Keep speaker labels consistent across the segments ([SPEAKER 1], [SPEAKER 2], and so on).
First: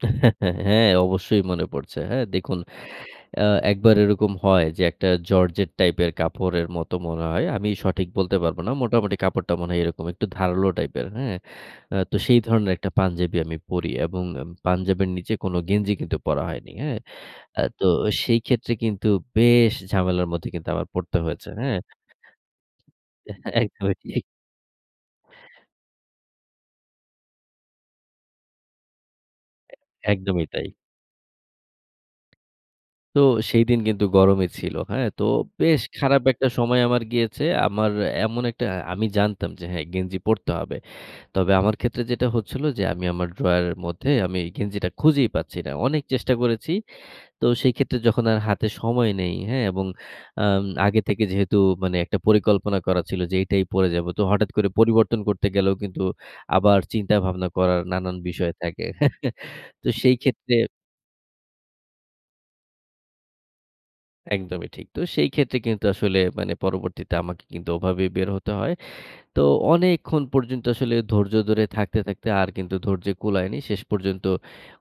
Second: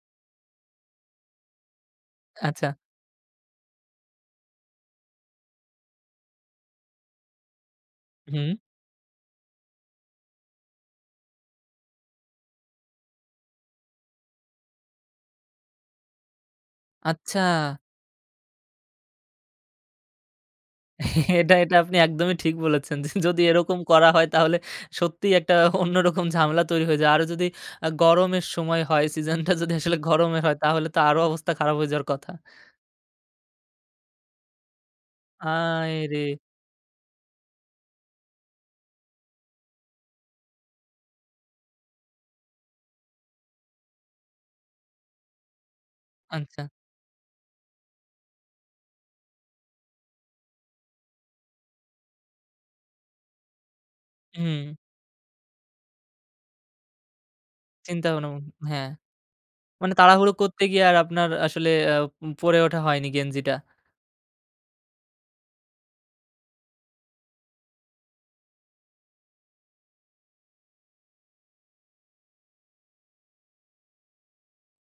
[SPEAKER 1] হ্যা, অবশ্যই মনে পড়ছে। হ্যা? দেখুন
[SPEAKER 2] আচ্ছা।
[SPEAKER 1] অ্যা একবার এরকম হয় যে, একটা জর্জেট টাইপের কাপড়ের মতো মনে হয়, আমি সঠিক বলতে
[SPEAKER 2] হুম।
[SPEAKER 1] পারব না। মোটামুটি কাপড়টা মনে হয় এরকম একটু ধারালো টাইপের, হ্যা? আ তো সেই ধরনের একটা পাঞ্জাবি আমি পড়ি। এবং এম পাঞ্জাবের নিচে কোনো গেঞ্জি কিন্তু পরা হয়নি। হ্যা?
[SPEAKER 2] আচ্ছা।
[SPEAKER 1] আ তো সেই ক্ষেত্রে কিন্তু বেশ ঝামেলার মধ্যে পড়তে হয়েছে।
[SPEAKER 2] এটা, এটা
[SPEAKER 1] হ্যা?
[SPEAKER 2] আপনি একদমই ঠিক বলেছেন। যদি এরকম
[SPEAKER 1] একদমই
[SPEAKER 2] করা
[SPEAKER 1] ঠিক।
[SPEAKER 2] হয় তাহলে সত্যিই একটা অন্যরকম ঝামেলা তৈরি হয়ে যায়, আরও যদি আ গরমের সময় হয়, সিজনটা যদি আসলে গরমের
[SPEAKER 1] একদমই
[SPEAKER 2] হয়,
[SPEAKER 1] তাই।
[SPEAKER 2] তাহলে তো আরো অবস্থা খারাপ হয়ে যাওয়ার কথা।
[SPEAKER 1] তো সেইদিন কিন্তু গরমই ছিল। হ্যা? তো বেশ
[SPEAKER 2] আয় রে!
[SPEAKER 1] খারাপ একটা সময় আমার গিয়েছে। আমার এমন একটা, আমি জানতাম যে, হ্যা, গেঞ্জি পড়তে হবে। তবে আমার ক্ষেত্রে যেটা হচ্ছিল যে, আমি আমার ড্রয়ারের মধ্যে আমি গেঞ্জিটা খুঁজেই পাচ্ছি না। অনেক চেষ্টা
[SPEAKER 2] আচ্ছা।
[SPEAKER 1] করেছি। তো সেই ক্ষেত্রে যখন আর হাতে সময়, নেই হ্যা? এবং আম আগে থেকে যেহেতু মানে একটা পরিকল্পনা করা ছিল যে, "এটাই পড়ে যাব।" তো হঠাৎ করে
[SPEAKER 2] হুম।
[SPEAKER 1] পরিবর্তন করতে গেলেও কিন্তু আবার চিন্তা-ভাবনা করার নানান
[SPEAKER 2] চিন্তা-ভাবনা,
[SPEAKER 1] বিষয়
[SPEAKER 2] হ্যা।
[SPEAKER 1] থাকে। হ্যা? তো
[SPEAKER 2] মানে
[SPEAKER 1] সেই
[SPEAKER 2] তাড়াহুড়ো
[SPEAKER 1] ক্ষেত্রে
[SPEAKER 2] করতে গিয়ে আর আপনার আসলে অ্যা উম পড়ে ওঠা হয়নি, গেঞ্জিটা।
[SPEAKER 1] একদমই ঠিক। তো সেই ক্ষেত্রে কিন্তু আসলে মানে পরবর্তীতে আমাকে কিন্তু ওভাবেই বের হতে হয়। তো অনেকক্ষণ পর্যন্ত আসলে ধৈর্য ধরে থাকতে, থাকতে আর কিন্তু ধৈর্য কূলায়নি। শেষ পর্যন্ত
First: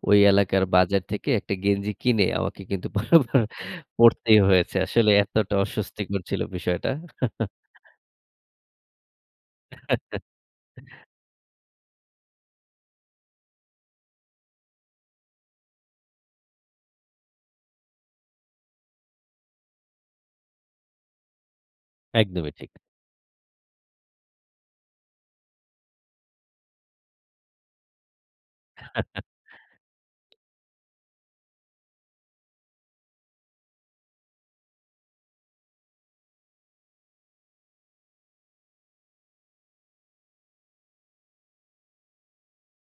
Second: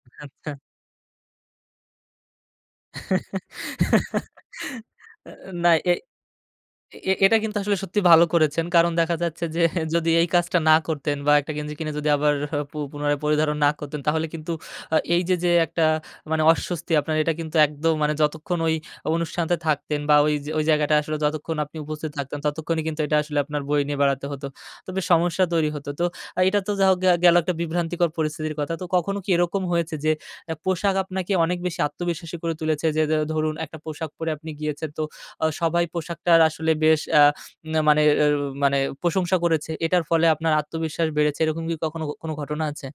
[SPEAKER 1] ওই
[SPEAKER 2] আচ্ছা।
[SPEAKER 1] এলাকার বাজার থেকে একটা গেঞ্জি কিনে, আমাকে কিন্তু পরে আবার পড়তেই হয়েছে। আসলে
[SPEAKER 2] এ
[SPEAKER 1] এতটা
[SPEAKER 2] না, এ,
[SPEAKER 1] অস্বস্তিকর ছিল বিষয়টা।
[SPEAKER 2] এ এটা কিন্তু আসলে সত্যি ভালো করেছেন। কারণ দেখা যাচ্ছে যে, যদি এই কাজটা না করতেন বা একটা গেঞ্জি কিনে যদি আবার পু পুনরায় পরিধারণ না করতেন, তাহলে কিন্তু আ এই যে, যে, একটা মানে অস্বস্তি, আপনার এটা কিন্তু একদম মানে যতক্ষণ ওই অনুষ্ঠান তে থাকতেন বা ওই জা ওই জায়গাটায় আসলে যতক্ষণ আপনি উপস্থিত থাকতেন,
[SPEAKER 1] একদমই ঠিক।
[SPEAKER 2] ততক্ষণই কিন্তু এটা আসলে আপনার বয়ে নিয়ে বেড়াতে হত। তো বেশ সমস্যা তৈরি হত। তো আ এটা তো যা হোক গে গেল একটা বিভ্রান্তিকর পরিস্থিতির কথা। তো কখনো কি এরকম হয়েছে যে, অ্যা পোশাক আপনাকে অনেক বেশি আত্মবিশ্বাসী করে তুলেছে যে, ধরুন, একটা পোশাক পরে আপনি গিয়েছেন তো অ সবাই পোশাকটার আসলে বেশ আ মানে, এউ মানে প্রশংসা করেছে, এটার ফলে আপনার আত্মবিশ্বাস বেড়েছে। এরকম কি কখনো ঘ কোন ঘটনা আছে?